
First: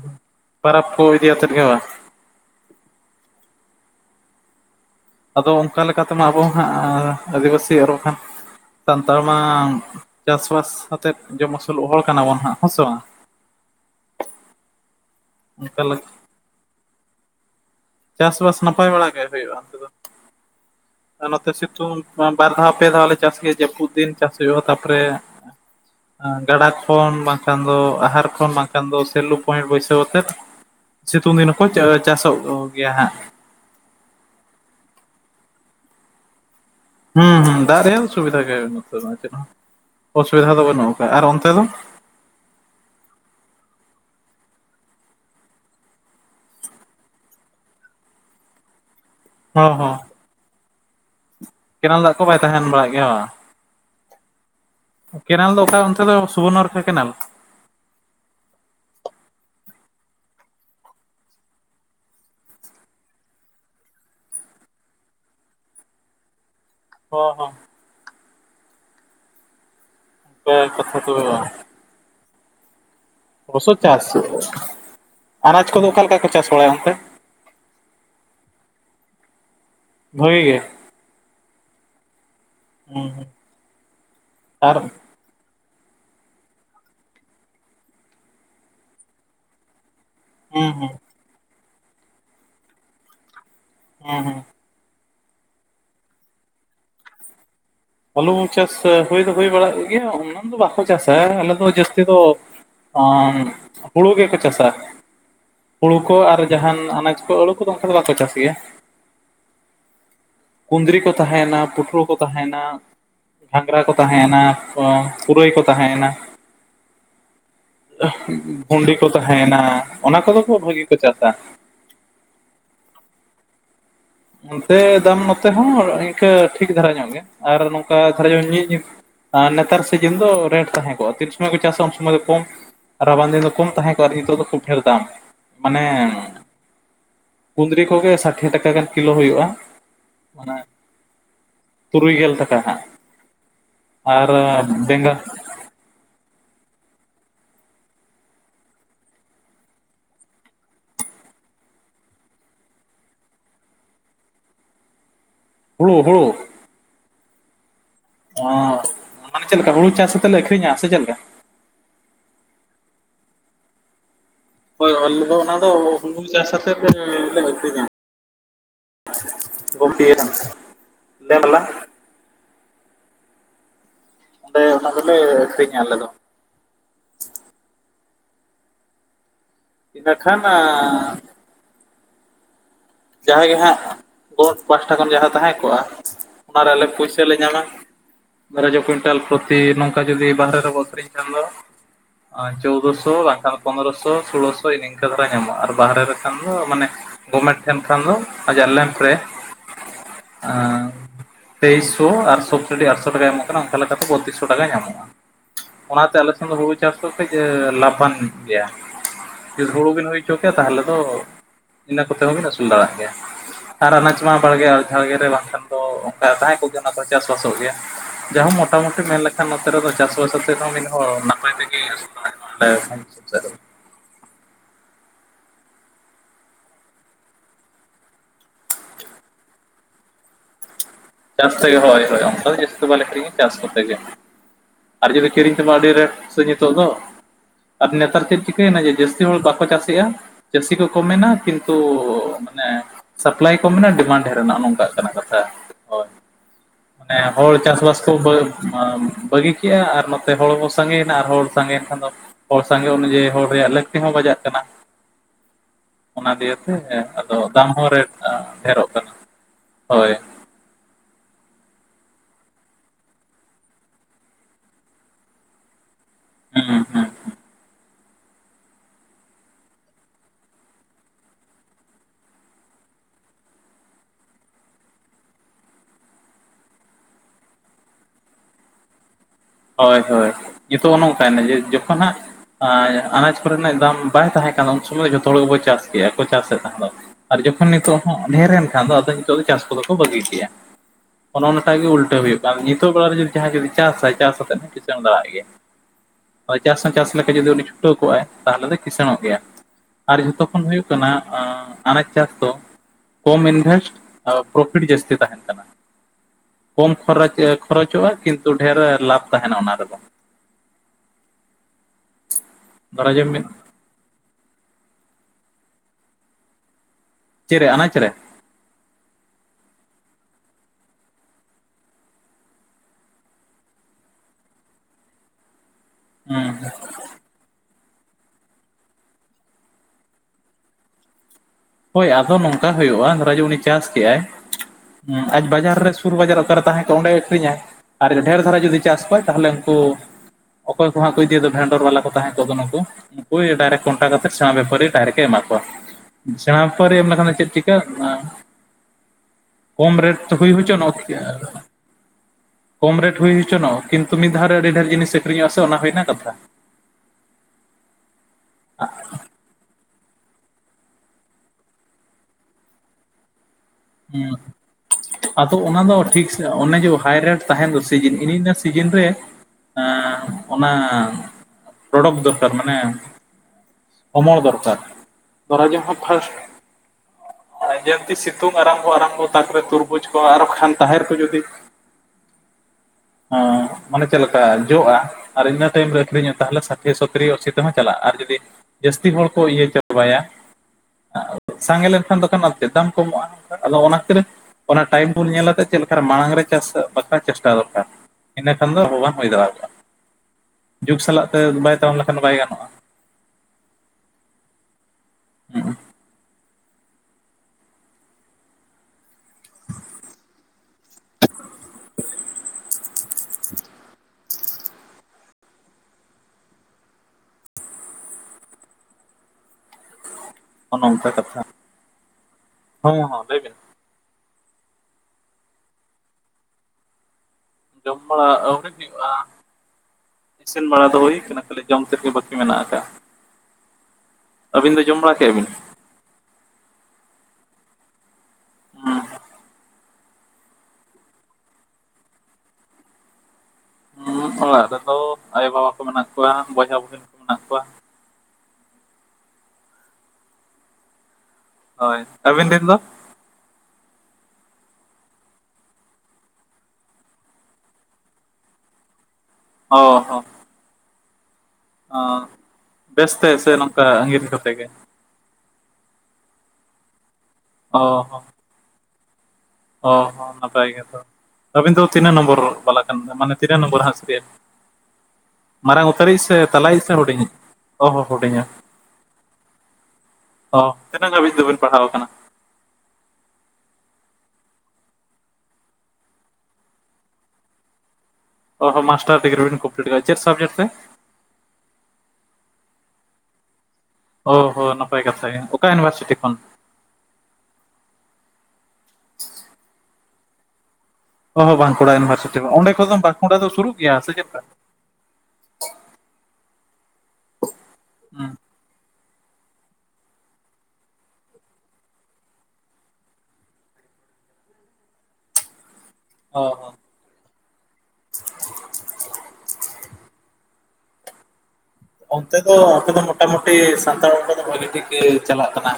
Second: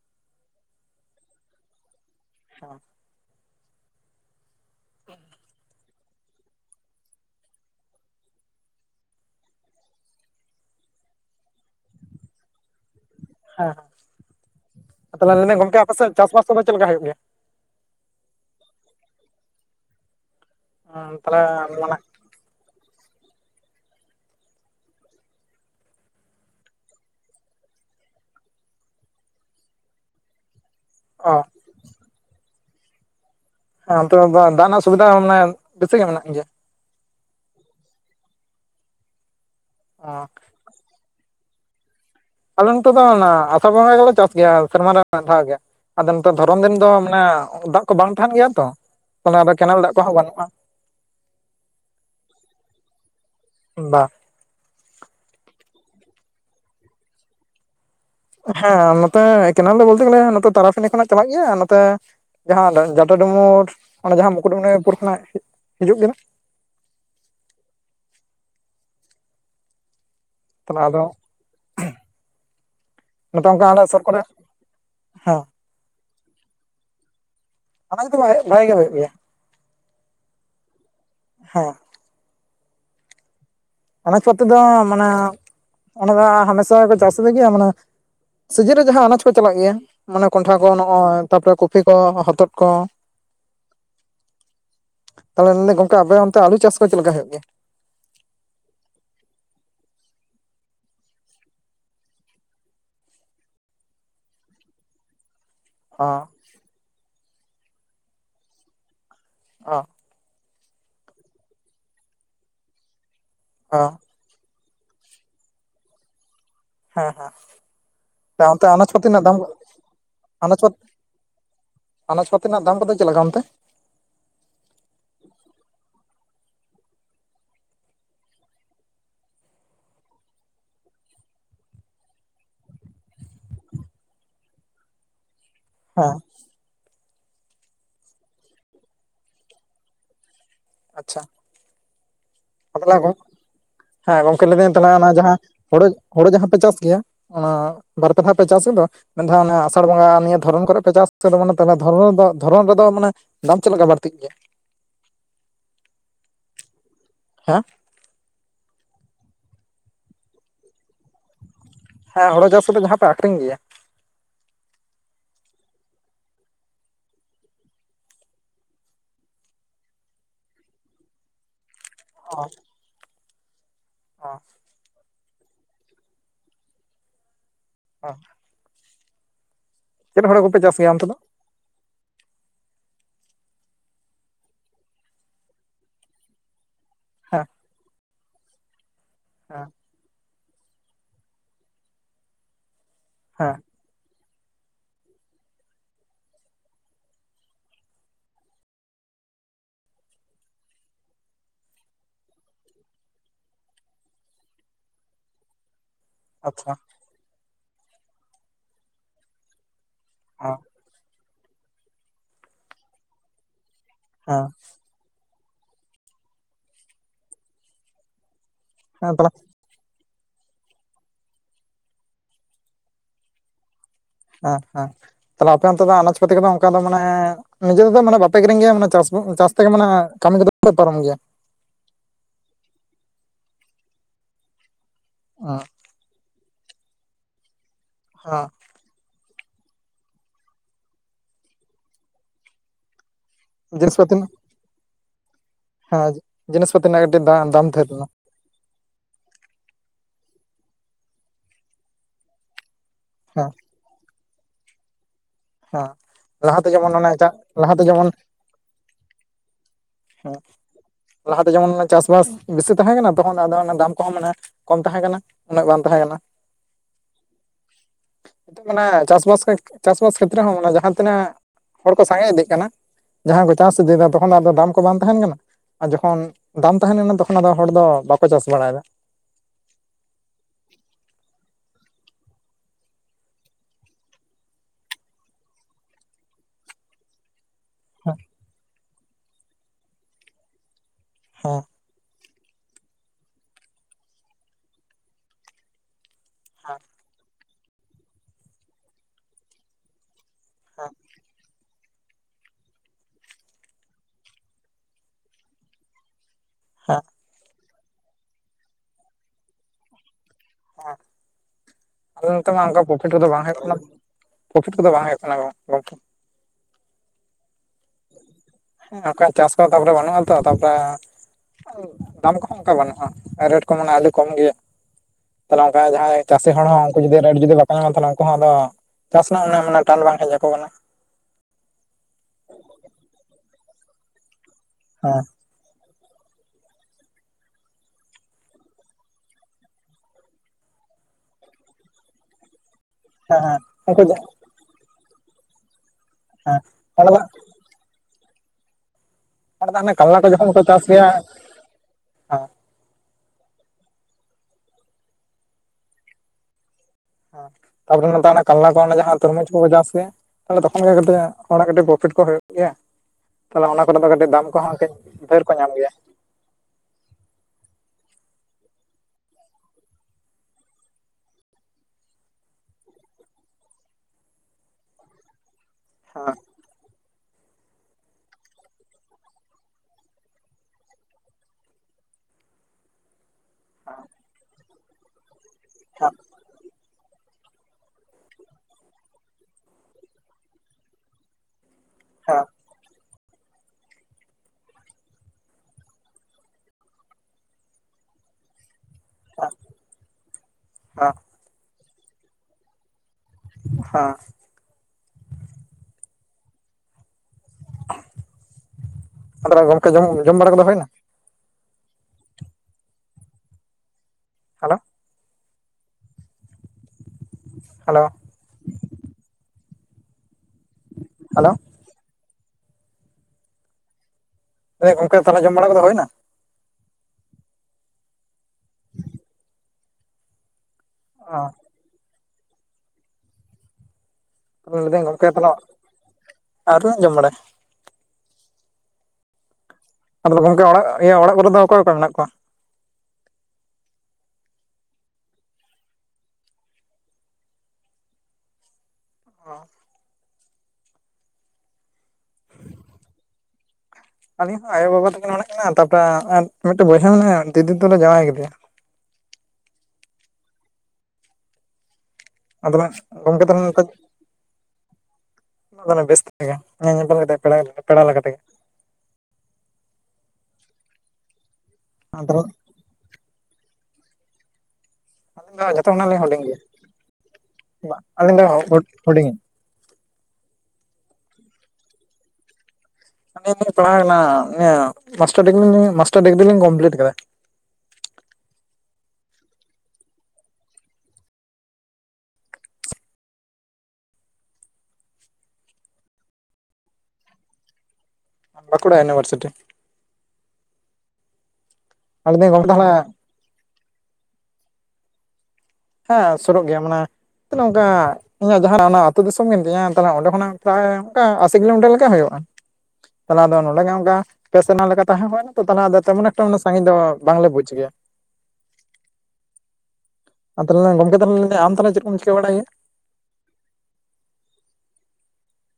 ᱯᱟᱨᱚᱵᱽ ᱠᱚ ᱤᱫᱤ ᱠᱟᱛᱮ ᱜᱮ ᱵᱟᱝ ᱟᱪᱪᱷᱟ ᱟᱫᱚ ᱚᱱᱠᱟ ᱞᱮᱠᱟ ᱛᱮᱢᱟ ᱟᱵᱚ ᱦᱟᱸᱜ ᱟᱹᱫᱤᱵᱟᱹᱥᱤ ᱟᱨᱦᱚᱸ ᱠᱷᱟᱱ ᱥᱟᱱᱛᱟᱲ ᱢᱟ ᱪᱟᱥᱵᱟᱥ ᱠᱟᱛᱮᱫ ᱡᱚᱢ ᱟᱹᱥᱩᱞᱚᱜ ᱦᱚᱲ ᱠᱟᱱᱟ ᱵᱚᱱ ᱦᱟᱸᱜ ᱦᱮᱸ ᱥᱮ ᱵᱟᱝ ᱦᱮᱸ ᱦᱮᱸ᱾ ᱛᱟᱦᱚᱞᱮ ᱞᱟᱹᱭᱫᱟᱹᱧ ᱜᱚᱝᱠᱮ ᱚᱱᱠᱟ ᱞᱮᱠᱟ ᱟᱯᱮᱥᱮᱫ ᱪᱟᱥ ᱵᱟᱟᱥ ᱠᱚ ᱫᱚ ᱪᱮᱫ ᱞᱮᱠᱟ ᱦᱩᱭᱩᱜ ᱜᱮᱭᱟ ᱪᱟᱥᱵᱟᱥ ᱱᱟᱯᱟᱭ ᱵᱟᱲᱟ ᱜᱮ ᱦᱩᱭᱩᱜᱼᱟ᱾ ᱚᱱᱛᱮ ᱫᱚ ᱟᱨ ᱱᱚᱛᱮ ᱛᱟᱦᱚᱞᱮ ᱥᱤᱛᱩᱝ ᱢᱟᱱᱮ ᱵᱟᱨ ᱫᱷᱟᱣ ᱯᱮ ᱫᱷᱟᱣᱞ ᱞᱮ ᱪᱟᱥ ᱜᱮᱭᱟ ᱡᱟᱹᱯᱩᱫ ᱫᱤᱱ ᱪᱟᱥ ᱦᱩᱭᱩᱜᱼᱟ᱾ ᱛᱟᱯᱚᱨᱮ ᱜᱟᱰᱟ ᱠᱷᱚᱱ ᱵᱟᱝ ᱠᱷᱟᱱ ᱫᱚ ᱟᱦᱟᱨ ᱠᱷᱚᱱ ᱵᱟᱝ ᱠᱷᱟᱱ ᱫᱚ ᱥᱮᱞᱩ ᱯᱭᱮᱱᱴ ᱵᱟᱹᱭᱥᱟᱹᱣ ᱠᱟᱛᱮᱫ [inaudible] ᱥᱤᱛᱩᱝ ᱫᱤᱱ ᱦᱚᱸᱠᱚ ᱪᱟᱥᱚᱜ ᱜᱮᱭᱟ ᱦᱟᱸᱜ ᱦᱮᱸ ᱚᱱᱛᱮ ᱫᱟᱜ ᱨᱮᱱᱟᱜ ᱥᱩᱵᱤᱫᱷᱟ ᱢᱟᱱᱮ ᱵᱮᱥᱤ ᱜᱮ ᱢᱮᱱᱟᱜ ᱜᱮᱭᱟ᱾ ᱦᱩᱸ ᱦᱩᱸ ᱫᱟᱜ ᱨᱮᱭᱟᱜ ᱥᱩᱵᱤᱫᱷᱟ ᱜᱮ ᱱᱚᱛᱮ ᱫᱚ ᱪᱮᱫ ᱦᱚᱸ ᱚ ᱚᱥᱩᱵᱤᱫᱷᱟ ᱫᱚ ᱵᱟᱹᱱᱩᱜ ᱟᱠᱟᱜ-ᱟ ᱟᱨ ᱚᱱᱛᱮ ᱫᱚ ᱟᱞᱮ ᱱᱤᱛ ᱫᱚ ᱚᱱᱟ ᱟᱥᱟᱲ ᱵᱚᱸᱜᱟ ᱜᱮᱞᱮ ᱪᱟᱥ ᱜᱮᱭᱟ ᱥᱮᱨᱢᱟ ᱨᱮ ᱢᱤᱫ ᱫᱟᱣ ᱜᱮ᱾ ᱟᱫᱚ ᱱᱚᱛᱮ ᱫᱷᱚᱨᱚᱢ ᱫᱤᱱ ᱫᱚ ᱢᱟᱱᱮ ᱫᱟᱜ ᱠᱚ ᱵᱟᱝ ᱛᱟᱦᱮᱱ ᱜᱮᱭᱟ ᱛᱚ ᱚᱱᱟ ᱫᱚ ᱦᱚᱸ ᱠᱮᱱᱮᱞ ᱫᱟᱜ ᱦᱚᱸ ᱠᱚᱦᱚᱸ ᱵᱟᱹᱱᱩᱜᱼᱟ᱾ ᱠᱮᱱᱮᱞ ᱫᱟᱜ ᱠᱚ ᱵᱟᱭ ᱛᱟᱦᱮᱱ ᱵᱟᱲᱟᱜ ᱜᱮᱭᱟ ᱵᱟᱝ ᱵᱟ ᱠᱮᱱᱮᱞ ᱫᱚ ᱚᱠᱟ ᱚᱱᱛᱮ ᱫᱚ ᱥᱩᱵᱚᱨᱱᱚ ᱨᱮᱠᱷᱟ ᱠᱮᱱᱮᱞ ᱦᱮᱸ ᱱᱚᱛᱮ ᱠᱮᱱᱮᱞ ᱫᱚ ᱵᱚᱞᱛᱮ ᱜᱮᱞᱮ ᱱᱚᱛᱮ ᱛᱟᱨᱟ ᱯᱷᱤᱱᱤ ᱠᱷᱚᱱᱟᱜ ᱪᱟᱞᱟᱜ ᱜᱮᱭᱟ᱾ ᱱᱚᱛᱮ ᱡᱟᱦᱟᱸ ᱡᱟᱴᱟ ᱰᱩᱢᱩᱨ ᱚᱱᱟ ᱡᱟᱦᱟᱸ ᱢᱩᱠᱩᱴ ᱢᱩᱱᱤ ᱯᱩᱨ ᱠᱷᱚᱱᱟᱜ ᱦᱤᱡᱩᱜ ᱜᱮ ᱚ ᱦᱚᱸ ᱯᱮ ᱠᱟᱱᱟ ᱛᱟᱦᱚᱞᱮ ᱠᱟᱛᱷᱟ ᱟᱫᱚ ᱛᱚᱵᱮ ᱵᱟᱝ ᱱᱚᱛᱮ ᱚᱱᱠᱟ ᱜᱚᱥᱚ ᱟᱞᱮ ᱥᱩᱨ ᱪᱟᱥ ᱠᱚᱨᱮ ᱦᱮᱸ ᱟᱱᱟᱡ ᱠᱚ ᱫᱚ ᱚᱠᱟᱞᱮᱠᱟ ᱠᱚ ᱪᱟᱥ ᱵᱟᱲᱟᱭᱟ ᱚᱱᱛᱮ ᱟᱱᱟᱡ ᱫᱚ ᱵᱷᱟᱜᱤ ᱜᱮ ᱦᱩᱭᱩᱜ ᱜᱮᱭᱟ ᱵᱷᱟᱜᱮ ᱜᱮ ᱾ ᱦᱮᱸ ᱦᱮᱸ ᱦᱮᱸ ᱚᱱᱟ ᱦᱤᱥᱟᱵ ᱛᱮ ᱫᱚ ᱢᱟᱱᱮ ᱾ ᱚᱱᱟ ᱫᱚ ᱦᱟᱢᱮᱥᱟ ᱠᱚ ᱪᱟᱥ ᱤᱫᱤ ᱜᱮᱭᱟ ᱢᱟᱱᱮ ᱥᱤᱡᱤᱱ ᱨᱮ ᱡᱟᱦᱟᱸ ᱟᱱᱟᱡ ᱠᱚ ᱪᱟᱞᱟᱜ ᱜᱮᱭᱟ ᱾ ᱢᱟᱱᱮ ᱠᱚᱸᱰᱷᱟ ᱠᱚ ᱦᱩᱸ ᱦᱩᱸ ᱱᱚᱜᱼᱚᱭ ᱛᱟᱨᱯᱚᱨᱮ ᱠᱚᱯᱷᱤ ᱠᱚ ᱦᱚᱛᱚᱫ ᱠᱚ ᱦᱮᱸ ᱦᱮᱸ ᱛᱟᱦᱚᱞᱮ ᱢᱮᱱᱫᱟ [unintelligible] ᱜᱚᱝᱠ ᱟᱯᱮ ᱚᱱᱛᱮ ᱟᱞᱩ ᱪᱟᱥ ᱠᱚ ᱪᱮᱫ ᱞᱮᱠᱟ ᱦᱩᱭᱩᱜ ᱜᱮᱭᱟ ᱟᱹᱞᱩ ᱪᱟᱥ ᱦᱩᱭ ᱫᱚ ᱦᱩᱭ ᱵᱟᱲᱟᱜ ᱜᱮᱭᱟ ᱚᱱᱟ ᱫᱚ ᱵᱟᱠᱚ ᱪᱟᱥᱟ ᱟᱞᱮ ᱫᱚ ᱡᱟᱹᱥᱛᱤ ᱫᱚ ᱦ ᱦᱩᱲᱩ ᱜᱮ ᱠᱚ ᱪᱟᱥ-ᱟ ᱾ ᱦᱩᱲᱩ ᱠᱚ ᱚ ᱟᱨ ᱡᱟᱦᱟᱱ ᱟᱱᱟᱡᱽ ᱠᱚ ᱟᱞᱩ ᱠᱚ ᱫᱚ ᱚᱱᱠᱟ ᱫᱚ ᱵᱟᱠᱚ ᱪᱟᱥ ᱜᱮᱭᱟ ᱾ ᱚᱸᱻ᱾ ᱠᱩᱸᱫᱽᱨᱤ ᱠᱚ ᱛᱟᱦᱮᱸ ᱮᱱᱟ ᱯᱩᱴᱨᱟᱹ ᱠᱚ ᱛᱟᱦᱮᱸ ᱮᱱᱟ ᱜᱷᱟᱸᱜᱽᱨᱟ ᱚ ᱠᱚ ᱛᱟᱦᱮᱸ ᱮᱱᱟ ᱯᱩᱨᱟᱹᱭ ᱠᱚ ᱛᱟᱦᱮᱸ ᱮᱱᱟ ᱦᱮᱸ ᱦᱮᱸ ᱚᱱᱛᱮ ᱟᱱᱟᱡ ᱵᱷᱩᱸᱰᱤ ᱯᱟᱹᱛᱤ ᱠᱚ ᱨᱮᱱᱟᱜ ᱫᱟᱢ ᱛᱟᱦᱮᱭ ᱱᱟ ᱚᱱᱟ ᱠᱚᱫᱚ ᱠᱚ ᱟᱱᱟᱡ ᱯᱟᱛ ᱵᱷᱟᱜᱤ ᱠᱚ ᱪᱟᱥᱟ ᱟᱱᱟᱡ ᱯᱟᱹᱛᱤ ᱨᱮᱱᱟᱜ ᱫᱟᱢ ᱠᱚᱫᱚ ᱪᱮᱫ ᱞᱮᱠᱟ ᱚᱱᱛᱮ? ᱚᱱᱛᱮ ᱫᱟᱢ ᱱᱚᱛᱮ ᱦᱚᱸ ᱤᱱᱠᱟᱹ ᱴᱷᱤᱠ ᱫᱷᱟᱨᱟ ᱧᱚᱜ ᱜᱮ ᱟᱨ ᱱᱚᱝᱠᱟ ᱫᱷᱟᱨᱟ [unintelligible] ᱟᱨ ᱱᱮᱛᱟᱨ ᱥᱤᱡᱤᱱ ᱫᱚ ᱨᱮᱴ ᱛᱟᱦᱮᱸ ᱠᱚᱜ-ᱟ ᱛᱤᱱ ᱥᱚᱢᱚᱭ ᱠᱚ ᱪᱟᱥᱟ ᱩᱱ ᱥᱚᱢᱚᱭ ᱫᱚ ᱠᱚᱢ ᱨᱟᱵᱟᱝ ᱫᱤᱱ ᱫᱚ ᱠᱚᱢ ᱛᱟᱦᱮᱸ ᱠᱚᱜ-ᱟ ᱱᱤᱛᱚᱜ ᱫᱚ ᱠᱷᱩᱵ ᱰᱷᱮᱨ ᱫᱟᱢ ᱢᱟᱱᱮ ᱦᱮᱸ ᱠᱩᱫᱽᱨᱤ ᱠᱚᱜᱮ ᱥᱟᱴᱷᱮ ᱴᱟᱠᱟ ᱜᱟᱱ ᱠᱤᱞᱳ ᱦᱩᱭᱩᱜ-ᱟ ᱢᱟᱱᱮ ᱟᱪᱷᱟ ᱾ ᱛᱩᱨᱩᱭ ᱜᱮᱞ ᱴᱟᱠ ᱾ ᱛᱟᱛᱞᱮ ᱜᱚᱡᱽ ᱦᱮᱸ ᱜᱚᱝᱠᱮ ᱞᱟᱹᱭ ᱫᱟᱹᱧ ᱛᱟᱦᱚᱞᱮ ᱚᱱᱟ ᱵᱮᱸᱜᱟᱲ ᱡᱟᱦᱟᱸ ᱦᱳᱲᱳ ᱦᱳᱲᱳ ᱡᱟᱦᱟᱸ ᱯᱮ ᱪᱟᱥ ᱜᱮᱭᱟ [unintelligible] ᱚᱸᱜ ᱵᱟᱨ ᱯᱮ ᱫᱷᱟᱣ ᱯᱮ ᱪᱟᱥ ᱮᱫ ᱫᱚ ᱢᱮᱱ ᱫᱷᱟᱣ ᱟᱥᱟᱲ ᱵᱚᱸᱜᱟ ᱱᱤᱭᱟᱹ ᱫᱷᱚᱨᱚᱢ ᱠᱚᱨᱮᱜ ᱯᱮ ᱪᱟᱥ ᱛᱚᱞᱮ ᱫᱷᱚᱨᱚᱢ ᱫᱷᱚᱨᱚᱢ ᱨᱮ ᱫᱚ ᱢᱟᱱᱮ ᱫᱟᱢ ᱪᱮᱫ ᱞᱮᱠᱟ ᱵᱟᱹᱲᱛᱤᱜ ᱜᱮᱭᱟ ᱾ ᱦᱩᱲᱩ ᱦᱩᱲᱩ ᱾ ᱦᱟᱸ ᱚᱸ ᱢᱟᱱᱮ ᱪᱮᱫ ᱞᱮᱠᱟ ᱦᱩᱲᱩ ᱪᱟᱥ ᱠᱟᱛᱮᱫ ᱞᱮ ᱟᱹᱠᱷᱨᱤᱧᱟ ᱥᱮ ᱪᱮᱫ ᱞᱮᱠᱟ ᱾ ᱦᱮᱸ ᱦᱩᱲᱩ ᱪᱟᱥ ᱠᱟᱛᱮ ᱡᱟᱦᱟᱸ ᱯᱮ ᱟᱠᱷᱨᱤᱧ ᱜᱮᱭᱟ ᱾ ᱦᱚᱭ ᱟᱞᱮ ᱫᱚ ᱚᱱᱟ ᱫᱚ ᱦᱩᱲᱩ ᱪᱟᱥ ᱟᱛᱮᱫ ᱞᱮ ᱟᱹᱠᱷᱨᱤᱧᱟ ᱾ ᱜᱚᱢᱠᱮ ᱫᱮᱣᱞᱟ ᱾ ᱦᱚᱸ ᱚᱸᱰᱮ ᱚᱱᱟ ᱫᱚᱞᱮ ᱟᱹᱠᱷᱨᱤᱧᱟ ᱟᱞᱮ ᱫᱚ ᱚ ᱸᱻ᱾ ᱤᱱᱟᱹ ᱪᱮᱫ ᱠᱷᱟᱱ ᱦᱩᱲᱩ ᱠᱚᱯᱮ ᱪᱟᱥ ᱜᱮᱭᱟ ᱚᱱᱛᱮ ᱫᱚ ᱾ ᱡᱟᱦᱟᱸ ᱜᱮ ᱦᱟᱸᱜ ᱜᱚᱴ ᱯᱟᱦᱴᱟ ᱠᱷᱚᱱ ᱡᱟᱦᱟᱸ ᱛᱟᱦᱮᱸ ᱠᱚᱜ-ᱟ ᱚᱱᱟ ᱨᱮ ᱟᱞᱮ ᱾ ᱯᱩᱭᱥᱟᱹ ᱞᱮ ᱦᱮᱸ ᱧᱮᱞᱟ ᱵᱟᱨᱚᱡᱚ ᱠᱩᱭᱱᱴᱟᱞ ᱯᱨᱚᱛᱤ ᱦᱮᱸ ᱱᱚᱝᱠᱟ ᱡᱩᱫᱤ ᱵᱟᱦᱨᱮ ᱨᱮᱵᱚ ᱟᱹᱠᱷᱨᱤᱧᱟ ᱾ ᱠᱷᱟᱱ ᱫᱚ ᱪᱟᱹᱣᱫᱚᱹ ᱥᱚ ᱵᱟᱝᱠᱷᱟᱱ ᱦᱮᱸ ᱯᱚᱱᱫᱨᱚ ᱥᱚ ᱞᱚᱥᱳᱭ ᱱᱮᱝᱠᱟ ᱫᱷᱟᱨᱟ ᱧᱟᱢᱚᱜ-ᱟ ᱟᱫᱚ ᱵᱟᱦᱨᱮ ᱨᱮ ᱠᱷᱟᱱ ᱫᱚ ᱢᱟᱱᱮ ᱜᱚᱵᱢᱮᱱᱴ ᱞᱮᱱᱠᱷᱟᱱ ᱫᱚ ᱦᱟᱡᱜᱞᱮᱯ ᱨᱮ ᱛᱮᱭᱤᱥᱥᱚ ᱟᱨ ᱥᱚᱵᱥᱮᱰᱤ ᱟᱴᱥᱚ ᱴᱟᱠᱟᱭ ᱮᱢᱚᱜ ᱠᱟᱱᱟ ᱚᱱᱠᱟ ᱞᱮᱠᱟᱛᱮ ᱟᱴᱥᱚ ᱥᱚ ᱴᱟᱠᱟ ᱧᱟᱢᱚᱜ-ᱟ᱾ ᱚᱱᱟ ᱛᱮ ᱟᱞᱮ ᱥᱮᱱ ᱫᱚ ᱟᱪᱪᱷᱟ ᱦᱩᱲᱩ ᱪᱟᱥ ᱠᱚ ᱠᱟ. ᱡ ᱞᱟᱵ ᱵᱟᱱ ᱦᱩᱭᱩᱜ ᱜᱮᱭᱟ ᱾ ᱦᱩᱲᱩ ᱵᱤᱱ ᱦᱩᱭ ᱦᱩᱪᱩ ᱠᱮᱫ ᱦᱮᱸ ᱛᱟᱦᱚᱞᱮ ᱫᱚ ᱤᱱᱟᱹ ᱠᱚᱛᱮ ᱦᱚᱸ ᱵᱤᱱ ᱟᱹᱥᱩᱞ ᱫᱟᱲᱮᱭᱟᱜ ᱜᱮᱭᱟ ᱾ ᱟᱨ ᱟᱱᱟᱪ ᱢᱟ ᱦᱮᱸ ᱵᱟᱲᱜᱮ ᱡᱷᱟᱲᱜᱮ ᱨᱮ ᱵᱟᱝᱠᱷᱟᱱ ᱫᱚ ᱚᱱᱠᱟ ᱛᱟᱦᱮᱸ ᱠᱚᱜ ᱜᱮᱭᱟ ᱚᱱᱟ ᱠᱚ ᱪᱟᱥ ᱵᱟᱥᱚᱜ ᱜᱮᱭᱟ ᱾ ᱡᱟᱦᱟᱸ ᱢᱚᱴᱟᱢᱩᱴᱤ ᱦᱮᱸ ᱛᱟᱦᱚᱞᱮ ᱢᱮᱱ ᱞᱮᱠᱷᱟᱱ ᱱᱚᱛ ᱮ ᱛᱟᱨ ᱫᱚ ᱪᱟᱥᱚᱜ ᱥᱟᱛᱮᱜ ᱛᱟᱣ ᱢᱤᱫ ᱦᱚᱲ ᱱᱟᱯᱟᱭ ᱛᱮᱜᱮ ᱟᱹᱥᱩᱞ ᱫᱟᱲᱮᱭᱟᱜ ᱜᱮᱭᱟ [unintelligible] ᱦᱟᱸ ᱦᱟᱸ ᱛᱟᱦᱚᱞᱮ ᱟᱯᱮ ᱚᱱᱛᱮ ᱫᱚ ᱟᱱᱟᱪ ᱯᱟᱹᱛᱤ ᱠᱚᱫᱚ ᱚᱱᱠᱟ ᱫᱚ ᱢᱟᱱᱮ ᱱᱤᱡᱮ ᱛᱮᱫᱚ ᱢᱟᱱᱮ ᱵᱟᱯᱮ ᱠᱤᱨᱤᱧ ᱜᱮᱭᱟ ᱢᱟᱱᱮ ᱪᱟᱥ ᱵᱟᱜ ᱪᱟᱥ ᱛᱮᱜᱮ ᱢᱟᱱᱮ ᱠᱟᱹᱢᱤ ᱠᱚᱫᱚ ᱯᱮ ᱯᱟᱨᱚᱢ ᱜᱮᱭᱟ ᱾ ᱪᱟᱥ ᱛᱮᱜᱮ ᱦᱚᱭ ᱦᱚᱭ ᱚᱱᱠᱟ ᱫᱚ ᱡᱟᱹᱥᱛᱤ ᱫᱚ ᱵᱟᱞᱮ ᱠᱤᱨᱤᱧᱟ ᱪᱟᱥ ᱠᱚᱛᱮ ᱜᱮ᱾ ᱟᱨ ᱡᱩᱫᱤ ᱠᱤᱨᱤᱧ ᱦᱮᱸ ᱛᱮᱢᱟ ᱟᱹᱰᱤ ᱨᱮᱴ ᱥᱮ ᱱᱤᱛᱚᱜ ᱫᱚ ᱟᱨ ᱱᱮᱛᱟᱨ ᱪᱮᱫ ᱦᱮᱸ ᱪᱤᱠᱟᱹᱭᱱᱟ ᱡᱮ ᱡᱟᱹᱥ ᱛᱤ ᱦᱚᱲ ᱵᱟᱠᱚ ᱪᱟᱥᱮᱜ-ᱟ ᱪᱟᱹᱥᱤ ᱠᱚ ᱠᱚᱢ ᱢᱮᱱᱟ ᱠᱤᱱᱛᱩ ᱢᱟᱱᱮ ᱥᱟᱯᱞᱟᱭ ᱠᱚᱢ ᱢᱮᱱᱟ ᱡᱤᱱᱤᱥ ᱯᱟᱹᱛᱤ ᱰᱤᱢᱟᱱᱰ ᱰᱷᱮᱨ ᱮᱱᱟ ᱨᱮᱱᱟ ᱱᱚᱝᱠᱟᱜ ᱠᱟᱱᱟ ᱠᱟᱛᱷᱟ᱾ ᱦᱚᱭ ᱦᱮᱸ ᱡᱤᱱᱤᱥ ᱯᱟᱹᱛᱤ ᱨᱮᱱᱟᱜ ᱢᱟᱱᱮ ᱠᱟᱹᱴᱤᱡ ᱫᱟᱢ ᱦᱚᱲ ᱫᱟᱢ ᱛᱟᱦᱮᱸ ᱪᱟᱥᱼᱵᱟᱥ ᱞᱮᱱᱟ ᱠᱚᱫᱚ ᱢᱟᱢ ᱵᱟᱹᱜᱤ ᱠᱮᱫ-ᱟ ᱟᱨ ᱱᱚᱛᱮ ᱦᱚᱲ ᱵᱚ ᱥᱟᱸᱜᱮᱭ ᱮᱱᱟ ᱟᱨ ᱦᱚᱲ ᱥᱟᱸᱜᱮᱭᱮᱱ ᱠᱷᱟᱱ ᱫᱚ ᱦᱚᱲ ᱥᱟᱸᱜᱮ ᱚᱱᱩᱡᱟᱭᱤ ᱦᱚᱲ ᱦᱮᱸ ᱨᱮᱭᱟᱜ ᱞᱟᱹᱠᱛᱤ ᱦᱚᱸ ᱵᱟᱡᱟᱜ ᱠᱟᱱᱟ᱾ ᱦᱮᱸ ᱚᱱᱟ ᱞᱟᱦᱟ ᱛᱮ ᱫᱤᱭᱮᱛᱮ ᱡᱮᱢᱚᱱ ᱚᱱᱮ ᱮᱴᱟᱜ ᱟᱫᱚ ᱫᱟᱢ ᱞᱟᱦᱟ ᱛᱮ ᱦᱚᱸ ᱡᱮᱢᱚᱱ ᱨᱮᱴ ᱰᱷᱮᱨᱚᱜ ᱠᱟᱱᱟ ᱦᱳᱭ ᱦᱮᱸ ᱞᱟᱦᱟ ᱛᱮ ᱡᱮᱢᱚᱱ ᱪᱟᱥᱵᱟᱥ ᱵᱮᱥᱤ ᱛᱟᱦᱮᱸ ᱠᱟᱱᱟ ᱛᱚᱠᱷᱚᱱ ᱟᱫᱚ ᱚᱱᱮ ᱫᱟᱢ ᱠᱚᱦᱚᱸ ᱢᱟᱱᱮ ᱠᱚᱢ ᱛᱟᱦᱮᱸ ᱠᱟᱱᱟ ᱩᱱᱟᱹᱜ ᱵᱟᱝ ᱛᱟᱦᱮᱸ ᱠᱟᱱᱟ᱾ ᱦᱩᱸ ᱦᱩᱸ ᱢᱟᱱᱮ ᱪᱟᱥᱼᱵᱟᱥ ᱨᱮᱠ ᱪᱟᱥ ᱵᱟᱥ ᱠᱷᱮᱛ ᱨᱮᱦᱚᱸ ᱢᱟᱱᱮ ᱡᱟᱦᱟᱸ ᱛᱤᱱᱟᱹᱜ ᱦᱚᱲ ᱠᱚ ᱥᱟᱸᱜᱮ ᱤᱫᱤᱜ ᱠᱟᱱᱟ, ᱡᱟᱦᱟᱸᱭ ᱠᱚ ᱪᱟᱥ ᱤᱫᱤᱭ ᱫᱟ ᱛᱚᱠᱷᱚᱱ ᱫᱚ ᱟᱫᱚ ᱫᱟᱢ ᱠᱚ ᱵᱟᱝ ᱛᱟᱦᱮᱱ ᱠᱟᱱᱟ᱾ ᱟᱨ ᱡᱚᱠᱷᱚᱱ ᱫᱟᱢ ᱛᱟᱦᱮᱸ ᱞᱮᱱᱟ ᱛᱚᱠᱷᱚᱱ ᱟᱫᱚ ᱦᱚᱲ ᱫᱚ ᱵᱟᱠᱚ ᱪᱟᱥ ᱵᱟᱲᱟᱭᱮᱫᱟ᱾ ᱦᱳᱭ ᱦᱳᱭ ᱱᱤᱛᱚᱜ ᱚᱱᱮ ᱚᱱᱠᱟᱭᱮᱱᱟ ᱡᱮ ᱡᱚᱠᱷᱚᱱ ᱦᱟᱸᱜ ᱟᱨ ᱟᱱᱟᱡᱽ ᱠᱚᱨᱮᱱᱟᱜ ᱫᱟᱢ ᱵᱟᱭ ᱛᱟᱦᱮᱸ ᱠᱟᱱᱟ ᱩᱱ ᱥᱚᱢᱚᱭ ᱫᱚ ᱡᱚᱛᱚ ᱦᱚᱲ ᱜᱮᱵᱚ ᱪᱟᱥᱠᱮᱭᱟ ᱠᱚ ᱪᱟᱥᱮᱫ ᱛᱟᱦᱮᱸᱱᱟ᱾ ᱟᱨ ᱡᱚ ᱛᱚ ᱱᱤᱛᱚᱜ ᱦᱚᱸ ᱰᱷᱮᱹᱨ ᱮᱱ ᱠᱷᱟᱱ ᱫᱚ ᱟᱫᱚ ᱱᱤᱛᱚᱜ ᱫᱚ ᱪᱟᱥ ᱠᱚᱫᱚ ᱠᱚ ᱵᱟᱹᱜᱤ ᱠᱮᱭᱟ, ᱦᱮᱸ ᱚᱱᱮᱚᱱᱴᱟᱜ ᱜᱮ ᱩᱞᱴᱟᱹ ᱦᱩᱭᱩᱜ ᱠᱟᱱᱟ᱾ ᱱᱤᱛᱚᱜ ᱵᱮᱲᱟ ᱨᱮ ᱡᱩᱫᱤ ᱡᱟᱦᱟᱸᱭ ᱡᱩᱫᱤ ᱪᱟᱥᱟ ᱪᱟᱥ ᱠᱟᱛᱮᱫ ᱦᱚᱸ ᱠᱤᱥᱟᱹᱬ ᱫᱟᱲᱟᱜ ᱜᱮᱭᱟ ᱪᱟᱥ ᱦᱚᱸ ᱪᱟᱥ ᱞᱮᱠᱟ ᱡᱩᱤ ᱩᱱᱤ ᱪᱷᱩᱴᱟᱹᱣ ᱠᱚᱜᱼᱟᱭ ᱛᱟᱦᱚᱞᱮ ᱞᱮ ᱠᱤᱥᱟᱹᱬᱚᱜ ᱜᱮᱭᱟ ᱟᱨ ᱡᱷᱚᱛᱚ ᱠᱷᱚᱱ ᱦᱩᱭᱩᱜ ᱠᱟᱱᱟ ᱚᱸᱜ ᱟᱱᱟᱪ ᱪᱟᱥ ᱫᱚ ᱠᱚᱢ ᱤᱱᱵᱷᱮᱥᱴ, ᱯᱨᱚᱯᱷᱤᱴ ᱡᱟᱹᱥᱛᱤ ᱛᱟᱦᱮᱱ ᱠᱟᱱᱟ᱾ ᱠᱚᱢ ᱦᱮᱸ ᱠᱷᱚᱨᱚᱪ ᱠᱷᱚᱨᱚᱪᱚᱜᱼᱟ ᱠᱤᱱᱛᱩ ᱰᱷᱮᱨ ᱞᱟᱵᱷ ᱛᱟᱦᱮᱱᱟ ᱚᱱᱟ ᱨᱮᱫᱚ᱾ ᱦᱮ ᱟᱫᱚ ᱱᱮᱛᱚᱜ ᱢᱟ ᱚᱱᱠᱟ ᱯᱨᱚᱯᱷᱤᱴ ᱫᱷᱚᱨᱟ ᱡᱮ ᱠᱚᱫᱚ ᱢᱤᱫ ᱵᱟᱝ ᱦᱩᱭᱩᱜ ᱠᱟᱱᱟ᱾ ᱯᱨᱚᱯᱷᱤᱴ ᱠᱚᱫᱚ ᱵᱟᱝ ᱦᱩᱭᱩᱜ ᱠᱟᱱᱟ ᱜᱚᱝᱠᱮ᱾ ᱪᱮᱫ ᱨᱮ ᱟᱱᱟᱪ ᱨᱮ? ᱚᱱᱠᱟ ᱪᱟᱥ ᱠᱚ ᱛᱟᱯᱚᱨᱮ ᱵᱟᱹᱱᱩᱜ-ᱟ ᱛᱚ ᱛᱟᱯᱚᱨᱮ ᱫᱟᱢ ᱠᱚᱦᱚᱸ ᱚᱱᱠᱟ ᱵᱟᱹᱱᱩᱜ-ᱟ ᱨᱮᱴ ᱠᱚ ᱢᱟᱱᱮ ᱟᱹᱰᱤ ᱠᱚᱢ ᱜᱮᱭᱟ᱾ ᱛᱟᱦᱚᱞᱮ ᱚᱱᱠᱟ ᱡᱟᱦᱟᱸᱭ ᱪᱟᱥᱤ ᱦᱚᱲ ᱦᱩᱸ ᱦᱚᱸ ᱩᱱᱠᱩ ᱡᱩᱫᱤ ᱨᱮᱴ ᱡᱩᱫᱤ ᱵᱟᱠᱚ ᱧᱟᱢᱟ ᱛᱟᱞᱮ ᱩᱱᱠᱩ ᱦᱚᱸ ᱟᱫᱚ ᱪᱟᱥ ᱨᱮᱱᱟᱜ ᱢᱟᱱᱮ ᱴᱟᱱ ᱵᱟᱝ ᱦᱮᱡ ᱟᱠᱚ ᱠᱟᱱᱟ᱾ ᱦᱳᱭ ᱟᱫᱚ ᱱᱚᱝᱠᱟ ᱦᱩᱭᱩᱜᱼᱟ ᱫᱷᱚᱨᱟᱢᱟᱭ ᱩᱱᱤ ᱪᱟᱥ ᱠᱮᱫᱟᱭ ᱦᱮᱸ ᱟᱡ ᱵᱟᱡᱟᱨ ᱨᱮ ᱥᱩᱨ ᱵᱟᱡᱟᱨ ᱚᱠᱟᱨᱮ ᱛᱟᱦᱮᱸ ᱠᱚᱜ ᱚᱸᱰᱮᱭ ᱟᱹᱠᱷᱨᱤᱧᱟᱭ ᱟᱨ ᱰᱷᱮᱨ ᱫᱷᱟᱨᱟ ᱡᱩᱫᱤ ᱪᱟᱥ ᱠᱚᱣᱟᱭ ᱛᱟᱦᱚᱞᱮ ᱩᱱᱠᱩ ᱚᱠᱚᱭ ᱠᱚ ᱦᱟᱸ ᱠᱚ ᱤᱫᱤᱭᱟ ᱫᱚ ᱵᱷᱮᱱᱰᱚᱨ ᱵᱟᱞᱟ ᱠᱚ ᱛᱟᱦᱮᱸ ᱠᱚᱜ ᱫᱚ ᱱᱩᱠᱩ ᱦᱮᱸ ᱩᱱᱠᱩᱭᱤᱫ ᱦᱮᱸ ᱰᱟᱭᱨᱮᱠᱴ ᱩᱱᱠᱩ ᱠᱚᱱᱴᱟᱠ ᱦᱮᱸ ᱠᱟᱛᱮ ᱥᱟᱨᱮ ᱰᱷᱟᱨᱤ ᱰᱟᱭᱨᱮᱠᱴ ᱮᱢᱟ ᱠᱚᱣᱟ᱾ ᱡᱟᱦᱟᱸᱯᱟᱹᱨᱤ ᱮᱢ ᱞᱮᱠᱷᱟᱱ ᱫᱚ ᱪᱮᱫ ᱪᱤᱠᱟᱹᱜ ᱦᱟᱱᱮ ᱫᱚ ᱦᱟᱱᱮ ᱠᱚᱢ ᱨᱮᱴ ᱠᱟᱞᱞᱟ ᱠᱚ ᱛᱮ ᱡᱚᱠᱷᱚᱱ ᱦᱩᱭ ᱠᱚ ᱦᱚᱪᱚᱱ ᱪᱟᱥ ᱜᱮᱭᱟ ᱦᱮᱸ ᱠᱚᱢ ᱨᱮᱴ ᱦᱩᱭ ᱦᱚᱪᱚᱱᱚ ᱠᱤᱱᱛᱩ ᱢᱤᱫ ᱫᱷᱟᱣ ᱨᱮ ᱟᱹᱰᱤ ᱰᱷᱮᱨ ᱡᱤᱱᱤᱥ ᱟᱠᱷᱨᱤᱧᱚᱜ ᱟᱥᱮ ᱚᱱᱟ ᱦᱩᱭᱱᱟ ᱠᱟᱛᱷᱟ᱾ ᱦᱮᱸ ᱛᱟᱨᱯᱚᱨᱮ ᱚᱱᱟ ᱫᱟᱜ ᱨᱮᱱᱟᱜ ᱠᱟᱞᱞᱟ ᱠᱚ ᱡᱟᱦᱟᱸ ᱛᱚᱨᱢᱚᱡᱽ ᱠᱚ ᱪᱟᱥ ᱜᱮᱭᱟ ᱛᱚᱠᱷᱚᱱ ᱜᱮᱠᱟᱹᱴᱤᱡ ᱦᱚᱲᱟᱜ ᱠᱟᱹᱴᱤᱡ ᱯᱨᱚᱯᱷᱤᱴ ᱠᱚ ᱦᱩᱭᱩᱜ ᱜᱮᱭᱟ ᱛᱚ ᱚᱱᱟ ᱠᱚᱨᱮᱫᱚ ᱠᱟᱹᱴᱤᱡ ᱦᱩᱸ ᱫᱟᱢ ᱠᱚᱦᱚᱸ ᱰᱷᱮᱨ ᱠᱚ ᱟᱫᱚ ᱧᱟᱢ ᱚᱱᱟ ᱜᱮᱭᱟ᱾ ᱫᱚ ᱴᱷᱤᱠ ᱚᱱᱮ ᱡᱮ ᱦᱟᱭᱨᱮᱴ ᱛᱟᱦᱮᱱ ᱫᱚ ᱥᱤᱡᱤᱱ ᱤᱱᱤ ᱤᱱᱟᱹ ᱥᱤᱡᱤᱱ ᱨᱮ ᱦᱮᱸ ᱚᱱᱟ ᱯᱚᱨᱚᱰ‌ ᱫᱚᱨᱠᱟᱨ ᱢᱟᱱᱮ ᱚᱢᱚᱞ ᱫᱚᱨᱠᱟᱨ ᱫᱚᱨᱟᱡᱟ ᱦᱚᱸ ᱯᱷᱟᱥᱴ ᱦᱮᱸ [unintelligible] ᱥᱤᱛᱩᱝ ᱟᱨᱟᱢᱵᱷᱚ ᱟᱨᱟᱢᱵᱷᱚ ᱛᱟᱠᱚᱨᱮ ᱛᱩᱨᱵᱩᱡᱽ ᱠᱚ ᱟᱨᱚ ᱠᱷᱟᱱ ᱛᱟᱦᱮᱨ ᱠᱚ ᱡᱩᱫᱤ ᱦᱮᱸ ᱢᱟᱱᱮ ᱪᱮᱫᱞᱮᱠᱟ ᱡᱚᱜᱼᱟ ᱟᱨ ᱤᱱᱟᱹ ᱴᱟᱭᱤᱢ ᱨᱮ ᱦᱮᱸ ᱟᱹᱠᱷᱨᱤᱧ ᱛᱟᱦᱚᱞᱮ ᱥᱟᱴᱷᱤ ᱥᱚᱛᱨᱤ ᱟᱥᱤ ᱛᱮᱦᱚᱸ ᱪᱟᱞᱟᱜᱼᱟ ᱟᱨ ᱡᱩᱫᱤ ᱡᱟᱹᱥᱛᱤ ᱦᱚᱲ ᱠᱚ ᱤᱭᱟᱹ ᱪᱟᱵᱟᱭᱟ ᱥᱟᱸᱜᱮ ᱞᱮᱱᱠᱷᱟᱱ ᱦᱮᱸ ᱫᱚᱠᱷᱟᱱᱛᱮ ᱫᱟᱢ ᱠᱚᱢᱚᱜᱼᱟ ᱟᱫᱚ ᱚᱱᱟ ᱠᱷᱟᱹᱛᱤᱨ ᱚᱱᱟ ᱴᱟᱭᱤᱢ ᱵᱩᱱ ᱧᱮᱞ ᱠᱟᱛᱮᱜ ᱪᱮᱫ ᱞᱮᱠᱟᱨᱮ ᱢᱟᱲᱟᱝ ᱨᱮ ᱪᱟᱥ ᱵᱟᱠᱷᱟᱱ ᱪᱮᱥᱴᱟ ᱫᱚᱨᱠᱟᱨ ᱤᱱᱟ ᱠᱷᱟᱱ ᱫᱚ ᱵᱟᱝ ᱦᱩᱭ ᱫᱟᱲᱮ ᱠᱚᱜᱼᱟ ᱡᱩᱜᱽ ᱦᱮᱸ ᱥᱟᱞᱟᱜ ᱛᱮ ᱵᱟᱭ ᱛᱟᱦᱟᱢ ᱞᱮᱠᱷᱟᱱ ᱵᱟᱭ ᱜᱟᱱᱚᱜᱼᱟ᱾ ᱦᱮᱸ ᱦᱩᱸ ᱟᱫᱚ ᱜᱚᱝᱠᱮ ᱡᱚᱢ ᱡᱚᱢ ᱵᱟᱲᱟ ᱠᱚᱫᱚ ᱦᱩᱭᱱᱟ ᱦᱮᱞᱳ ᱦᱮᱞᱳ ᱚᱱᱮ ᱱᱚᱝᱠᱟ ᱠᱟᱛᱷᱟ ᱦᱮᱞᱳ ᱦᱚᱸ ᱦᱚᱸ ᱞᱟᱹᱭᱵᱤᱱ ᱮ ᱜᱚᱢᱠᱮ ᱛᱟᱦᱚᱞᱮ ᱡᱚᱢ ᱵᱟᱲᱟ ᱠᱚᱫᱚ ᱦᱩᱭᱮᱱᱟ ᱡᱚᱢ ᱵᱟᱲᱟ ᱟᱹᱣᱨᱤ ᱦᱩᱭᱩᱜᱼᱟ ᱤᱥᱤᱱ ᱵᱟᱲᱟ ᱫᱚ ᱦᱩᱭ ᱠᱟᱱᱟ ᱠᱷᱟᱹᱞᱤ ᱡᱚᱢ ᱛᱮᱫᱜᱮ ᱵᱟᱹᱠᱤ ᱢᱮᱱᱟᱜ ᱟᱠᱟᱜᱼᱟ ᱚ ᱟᱹᱵᱤᱱ ᱫᱚ ᱡᱚᱢ ᱞᱟᱹᱭᱫᱟᱹᱧ ᱵᱟᱲᱟ ᱜᱚᱝᱠᱮ ᱠᱮᱜᱼᱟ ᱵᱤᱱ ᱛᱟᱦᱚᱞᱮ ᱟᱹᱣᱨᱤ ᱞᱤᱧ ᱡᱚᱢ ᱵᱟᱲᱟ ᱦᱩᱸ ᱟᱫᱚ ᱜᱚᱝᱠᱮ ᱚᱲᱟᱜ ᱤᱭᱟᱹ ᱚᱲᱟᱜ ᱠᱚᱨᱮ ᱫᱚ ᱚᱠᱚᱭ ᱠᱚ ᱢᱮᱱᱟᱜ ᱠᱚᱣᱟ ᱦᱩᱸ ᱚᱲᱟᱜ ᱨᱮᱫᱚ ᱟᱭᱳᱼᱵᱟᱵᱟ ᱠᱚ ᱢᱮᱱᱟᱜ ᱠᱚᱣᱟ ᱵᱚᱭᱦᱟ ᱵᱩᱦᱤᱱ ᱢᱮᱱᱟᱜ ᱠᱚᱣᱟ ᱦᱳᱭ ᱟᱹᱵᱮᱱ ᱨᱤᱱ ᱫᱚ ᱟᱹᱞᱤᱧ ᱦᱚᱸ ᱟᱭᱳᱵᱟᱵᱟ ᱛᱟᱹᱠᱤᱱ ᱢᱮᱱᱟᱜ ᱠᱤᱱᱟ ᱛᱟᱯᱚᱨᱮ ᱢᱤᱴᱮᱱ ᱵᱚᱭᱦᱟ ᱢᱮᱱᱟᱭᱟ ᱫᱤᱫᱤ ᱫᱚᱞᱮ ᱡᱟᱶᱟᱭ ᱠᱮᱫᱤᱭᱟ ᱚ ᱦᱚᱸ ᱚᱸ ᱟᱫᱚ ᱵᱮᱥᱛᱮ ᱜᱚᱝᱠᱮ ᱥᱮ ᱛᱟᱦᱚᱞᱮ ᱱᱚᱝᱠᱟ ᱟᱹᱜᱤᱨ ᱠᱟᱛᱮ ᱜᱮ [unintelligible] ᱵᱮᱥ ᱛᱮ ᱜᱮᱭᱟ ᱧᱮᱞ ᱧᱮᱯᱮᱞ ᱠᱟᱛᱮ ᱯᱮᱲᱟ ᱚ ᱯᱮᱲᱟ ᱦᱚᱸ ᱞᱮᱠᱟ ᱛᱮᱜᱮ ᱦᱚᱸ ᱱᱟᱯᱟᱭ ᱜᱮᱛᱚ ᱟᱹᱵᱤᱱ ᱫᱚ ᱛᱤᱱᱟᱹᱜ ᱱᱚᱢᱵᱚᱨ ᱟᱫᱚ ᱵᱟᱞᱟ ᱠᱟᱱᱟ ᱢᱟᱱᱮ ᱛᱤᱱᱟᱹᱜ ᱱᱚᱢᱵᱚᱨ ᱦᱟᱸᱥ ᱥᱤᱨᱭᱟᱞ ᱟᱹᱞᱤᱧ ᱫᱚ ᱢᱟᱨᱟᱝ ᱡᱚᱛᱚ ᱠᱷᱚᱱᱟᱜ ᱩᱛᱟᱹᱨᱤᱡ ᱞᱤᱧ ᱥᱮ ᱦᱩᱰᱤᱧ ᱜᱮᱭᱟ ᱛᱟᱞᱟᱭᱤᱡ ᱥᱮ ᱦᱩᱰᱤᱧᱤᱡ ᱚ ᱦᱚᱸ ᱟᱹᱞᱤᱧ ᱦᱩᱰᱤᱧᱟ ᱫᱚ ᱦᱩᱰᱤᱧᱤᱧ ᱚ ᱛᱤᱱᱟᱹᱜ ᱫᱷᱟᱵᱤᱡ ᱫᱚᱵᱤᱱ ᱯᱟᱲᱦᱟᱣ ᱟᱠᱟᱱᱟ ᱟᱹᱞᱤᱧ ᱞᱤᱧ ᱯᱟᱲᱦᱟᱣ ᱠᱟᱱᱟ ᱢᱟᱥᱴᱟᱨ ᱰᱤᱜᱽᱨᱤ ᱢᱟᱥᱴᱟᱨ ᱰᱤᱜᱽᱨᱤ ᱞᱤᱧ ᱠᱚᱢᱯᱞᱤᱴ ᱠᱟᱫᱟ ᱚ ᱦᱚᱸ ᱢᱟᱥᱴᱟᱨ ᱰᱤᱜᱽᱨᱤ ᱵᱤᱱ ᱠᱚᱢᱯᱞᱤᱴ ᱠᱟᱜᱼᱟ ᱪᱮᱫ ᱥᱟᱵᱡᱮᱴ ᱛᱮ ᱚ ᱦᱚᱸ ᱱᱟᱯᱟᱭ ᱠᱟᱛᱷᱟ ᱜᱮ ᱚᱠᱟ ᱤᱭᱩᱱᱤᱵᱷᱟᱨᱥᱤᱴᱤ ᱠᱷᱚᱱ ᱵᱟᱸᱠᱩᱲᱟ ᱤᱭᱩᱱᱤᱵᱷᱟᱨᱥᱤᱴᱤ ᱚ ᱦᱚᱸᱚ ᱵᱟᱸᱠᱩᱲᱟ ᱤᱱᱵᱷᱟᱨᱥᱤᱴᱤ ᱟᱹᱞᱤᱧ ᱜᱚᱝᱠᱮ ᱚᱸᱰᱮ ᱛᱟᱦᱚᱞᱮ ᱠᱷᱚᱱ ᱫᱚ ᱵᱟᱸᱠᱩᱲᱟ ᱫᱚ ᱥᱩᱨᱩᱜ ᱜᱮᱭᱟ ᱥᱮ ᱪᱮᱫ ᱞᱮᱠᱟ ᱦᱮᱸ ᱥᱳᱨᱳᱜ ᱜᱮᱭᱟ ᱢᱟᱱᱮ ᱛᱤᱱᱟᱹᱜ ᱚᱱᱠᱟ ᱦᱩᱸ ᱤᱧᱟᱹᱜ ᱡᱟᱦᱟᱸ ᱚᱱᱟ ᱩᱛᱚ ᱫᱤᱥᱚᱢ ᱮᱱᱜᱮᱭᱟ ᱛᱟᱦᱮ ᱚᱸᱰᱮ ᱠᱷᱚᱱᱟᱜ ᱯᱨᱟᱭ ᱚᱱᱠᱟ ᱟᱥᱤ ᱠᱤᱞᱳᱢᱤᱴᱟᱨ ᱞᱮᱠᱟ ᱦᱩᱭᱩᱜᱼᱟ ᱛᱟᱦᱞᱮ ᱟᱫᱚ ᱱᱚᱰᱮ ᱜᱮ ᱚᱱᱠᱟ ᱯᱮ ᱥᱮᱨᱢᱟ ᱞᱮᱠᱟ ᱛᱟᱦᱮᱸ ᱦᱩᱭᱱᱟ ᱛᱟᱦᱞᱮ ᱟᱫᱚ ᱛᱮᱢᱚᱱ ᱚ ᱮᱠᱴᱟ ᱩᱱᱟᱹᱜ ᱦᱚᱸ ᱥᱟᱸᱜᱤᱧ ᱫᱚ ᱵᱟᱝᱞᱮ ᱵᱩᱡ ᱜᱮᱭᱟ [inaudible] [unintelligible] ᱜᱚᱢᱠᱮ [unintelligible] ᱟᱢ ᱛᱟᱦᱞᱮ ᱪᱮᱫ ᱠᱚᱢ ᱪᱤᱠᱟᱹ ᱚᱱᱛᱮ ᱵᱟᱲᱟᱭ ᱫᱚ ᱜᱮᱭᱟ ᱮᱠᱷᱚᱱ ᱦᱚ ᱢᱚᱴᱟᱢᱩᱴᱤ ᱥᱟᱱᱛᱟᱲ [unintelligible] ᱫᱚ ᱵᱷᱟᱜᱤ ᱴᱷᱤᱠ ᱪᱟᱞᱟᱜ ᱠᱟᱱᱟ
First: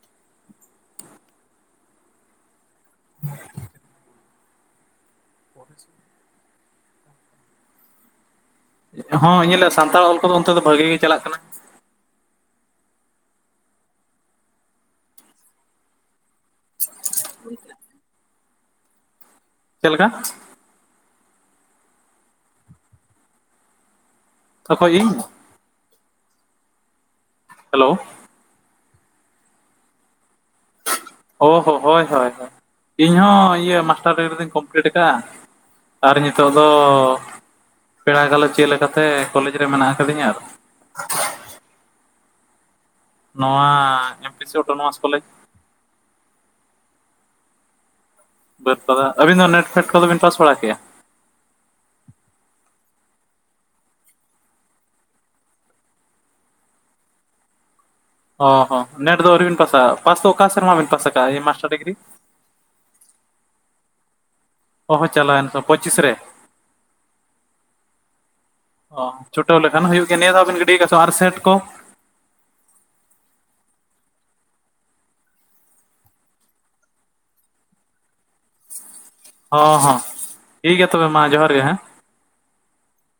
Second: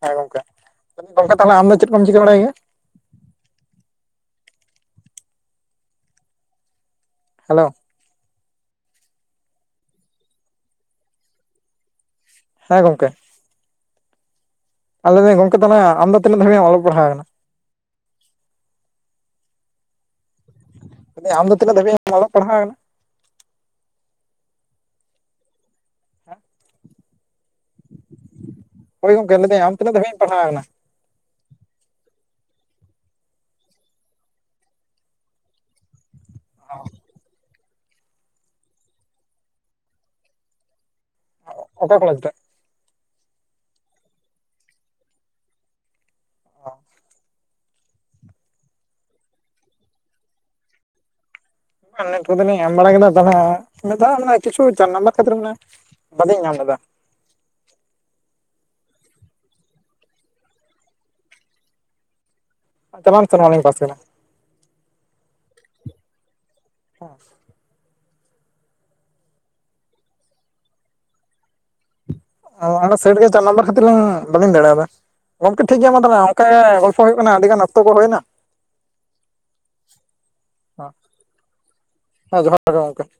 ᱦᱮᱸ ᱜᱚᱝᱠᱮ ᱛᱟᱦᱞᱮ ᱟᱢ ᱫᱚ ᱪᱮᱫ ᱠᱚᱢ ᱪᱤᱠᱟᱹ ᱵᱟᱲᱟᱭ ᱜᱮᱭᱟ [inaudible] [inaudible] ᱦᱮᱞᱳ ᱦᱚᱸ ᱧᱮᱞ ᱮᱫᱼᱟ ᱥᱟᱱᱛᱟᱲ ᱚᱞ ᱠᱚᱫᱚ ᱚᱱᱛᱮ ᱫᱚ ᱵᱷᱟᱹᱜᱤ ᱜᱮ ᱪᱟᱞᱟᱜ ᱠᱟᱱᱟ ᱦᱮᱸ ᱜᱚᱝᱠᱮ ᱟᱨ ᱞᱟᱹᱭ ᱫᱟᱹᱧ ᱜᱚᱝᱠᱮ ᱛᱟᱦᱞᱮ ᱟᱢᱫᱚ ᱛᱤᱱᱟᱹᱜ ᱫᱷᱟᱵᱤᱡ ᱚᱞᱚᱜ ᱯᱟᱲᱦᱟᱣ ᱠᱟᱱᱟ ᱪᱮᱫ ᱞᱮᱠᱟ [unintelligible] ᱟᱢ ᱫᱚ ᱛᱤᱱᱟᱹᱜ ᱫᱷᱟᱵᱹᱤᱡ ᱮᱢ ᱚᱞᱚᱜ ᱯᱟᱲᱦᱟᱣ ᱟᱠᱟᱱᱟ ᱠᱷᱚᱡ ᱤᱧ ᱦᱮᱞᱳ ᱦᱳᱭ ᱜᱚᱝᱠᱮ ᱞᱟᱹᱭ ᱫᱟᱹᱧ ᱟᱢ ᱛᱤᱱᱟᱹᱜ ᱫᱷᱟᱵᱤᱡ ᱮᱢ ᱯᱟᱲᱦᱟᱣ ᱠᱟᱱᱟ ᱚ ᱦᱚᱸ ᱦᱳᱭ ᱦᱳᱭ ᱤᱧ ᱦᱚᱸ ᱤᱭᱟᱹ ᱢᱟᱥᱴᱟᱨ ᱰᱤᱜᱽᱨᱤ ᱫᱚᱧ ᱠᱚᱢᱯᱞᱤᱴ ᱟᱠᱟᱫᱼᱟ ᱟᱨ ᱱᱤᱛᱚᱜ ᱫᱚ ᱯᱮᱲᱟ ᱜᱟᱞᱚᱪ ᱪᱮᱫ ᱞᱮᱠᱟᱛᱮ ᱠᱚᱞᱮᱡᱽ ᱨᱮ ᱢᱮᱱᱟᱜ ᱟᱠᱟᱫᱤᱧᱟ ᱾ ᱚᱠᱟ ᱠᱚᱞᱮᱡᱽ [unintelligible] ᱱᱚᱣᱟ [unintelligible] ᱚᱴᱳᱱᱳᱢᱟᱥ ᱠᱚᱞᱮᱡᱽ [inaudible] [unintelligible] ᱟᱹᱵᱤᱱ ᱫᱚ ᱱᱮᱴ ᱯᱷᱮᱴ ᱠᱚᱫᱚ ᱵᱤᱱ ᱯᱟᱥ ᱵᱟᱲᱟ ᱠᱮᱭᱟ ᱱᱮᱴ ᱠᱚᱫᱚᱞᱤᱧ ᱮᱢ ᱵᱟᱲᱟ ᱠᱮᱫᱟ ᱛᱟᱦᱚᱞᱮ ᱢᱤᱫ ᱫᱷᱟᱣ ᱚᱱᱟ ᱠᱤᱪᱷᱩ ᱪᱟᱨ ᱱᱟᱢᱵᱟᱨ ᱠᱷᱟᱹᱛᱤᱨ ᱚᱱᱟ ᱵᱟᱞᱤᱧ ᱧᱟᱢ ᱞᱮᱫᱟ ᱚ ᱦᱚᱸ ᱱᱮᱴ ᱫᱚ ᱟᱣᱨᱤᱵᱮᱱ ᱯᱟᱥᱟ ᱯᱟᱥ ᱫᱚ ᱚᱠᱟ ᱥᱮᱨᱢᱟ ᱵᱤᱱ ᱯᱟᱥ ᱟᱠᱟᱫᱼᱟ ᱢᱟᱥᱴᱟᱨ ᱰᱤᱜᱽᱨᱤ ᱪᱟᱞᱟᱣ ᱮᱱ ᱥᱮᱨᱢᱟ ᱞᱤᱧ ᱯᱟᱥ ᱠᱟᱫᱟ ᱚ ᱦᱚᱸ ᱪᱟᱞᱟᱣᱮᱱ ᱮᱱ ᱯᱚᱪᱤᱥ ᱨᱮ ᱾ [inaudible] [inaudible] ᱪᱷᱩᱴᱟᱹᱣ ᱞᱮᱠᱷᱟᱱ ᱦᱩᱭᱩᱜ ᱜᱮᱭᱟ ᱱᱤᱭᱟᱹ ᱫᱷᱟᱣᱵᱤᱱ ᱜᱤᱰᱤᱣ ᱠᱟᱣᱼᱟ ᱥᱮ ᱵᱟᱝ ᱥᱮᱴ ᱠᱚ? ᱚᱫᱚ [unintelligible] ᱥᱮᱴ ᱜᱮ ᱪᱟᱨ ᱱᱟᱢᱵᱟᱨ ᱠᱷᱟᱹᱛᱤᱨ ᱟᱞᱤᱧ ᱵᱟᱹᱞᱤᱧ ᱫᱟᱲᱮᱭᱟᱫᱟ ᱾ ᱜᱚᱝᱠᱮ ᱴᱷᱤᱠ ᱜᱮᱭᱟ ᱢᱟ ᱛᱟᱦᱚᱞᱮ ᱚᱱᱠᱟ ᱜᱮ ᱜᱚᱞᱯᱚ ᱦᱩᱭᱩᱜ ᱠᱟᱱᱟ ᱟᱹᱰᱤ ᱜᱟᱱ ᱚᱠᱛᱚ ᱠᱚ ᱦᱩᱭᱮᱱᱟ ᱾ ᱦᱚᱸ ᱦᱚᱸ ᱴᱷᱤᱠ ᱜᱮᱭᱟ ᱛᱚᱵᱮ ᱢᱟ ᱡᱚᱦᱟᱨ ᱜᱮ ᱦᱮᱸ ᱾ ᱦᱮᱸ ᱡᱚᱦᱟᱨ ᱜᱮ ᱜᱚᱢᱠᱮ ᱾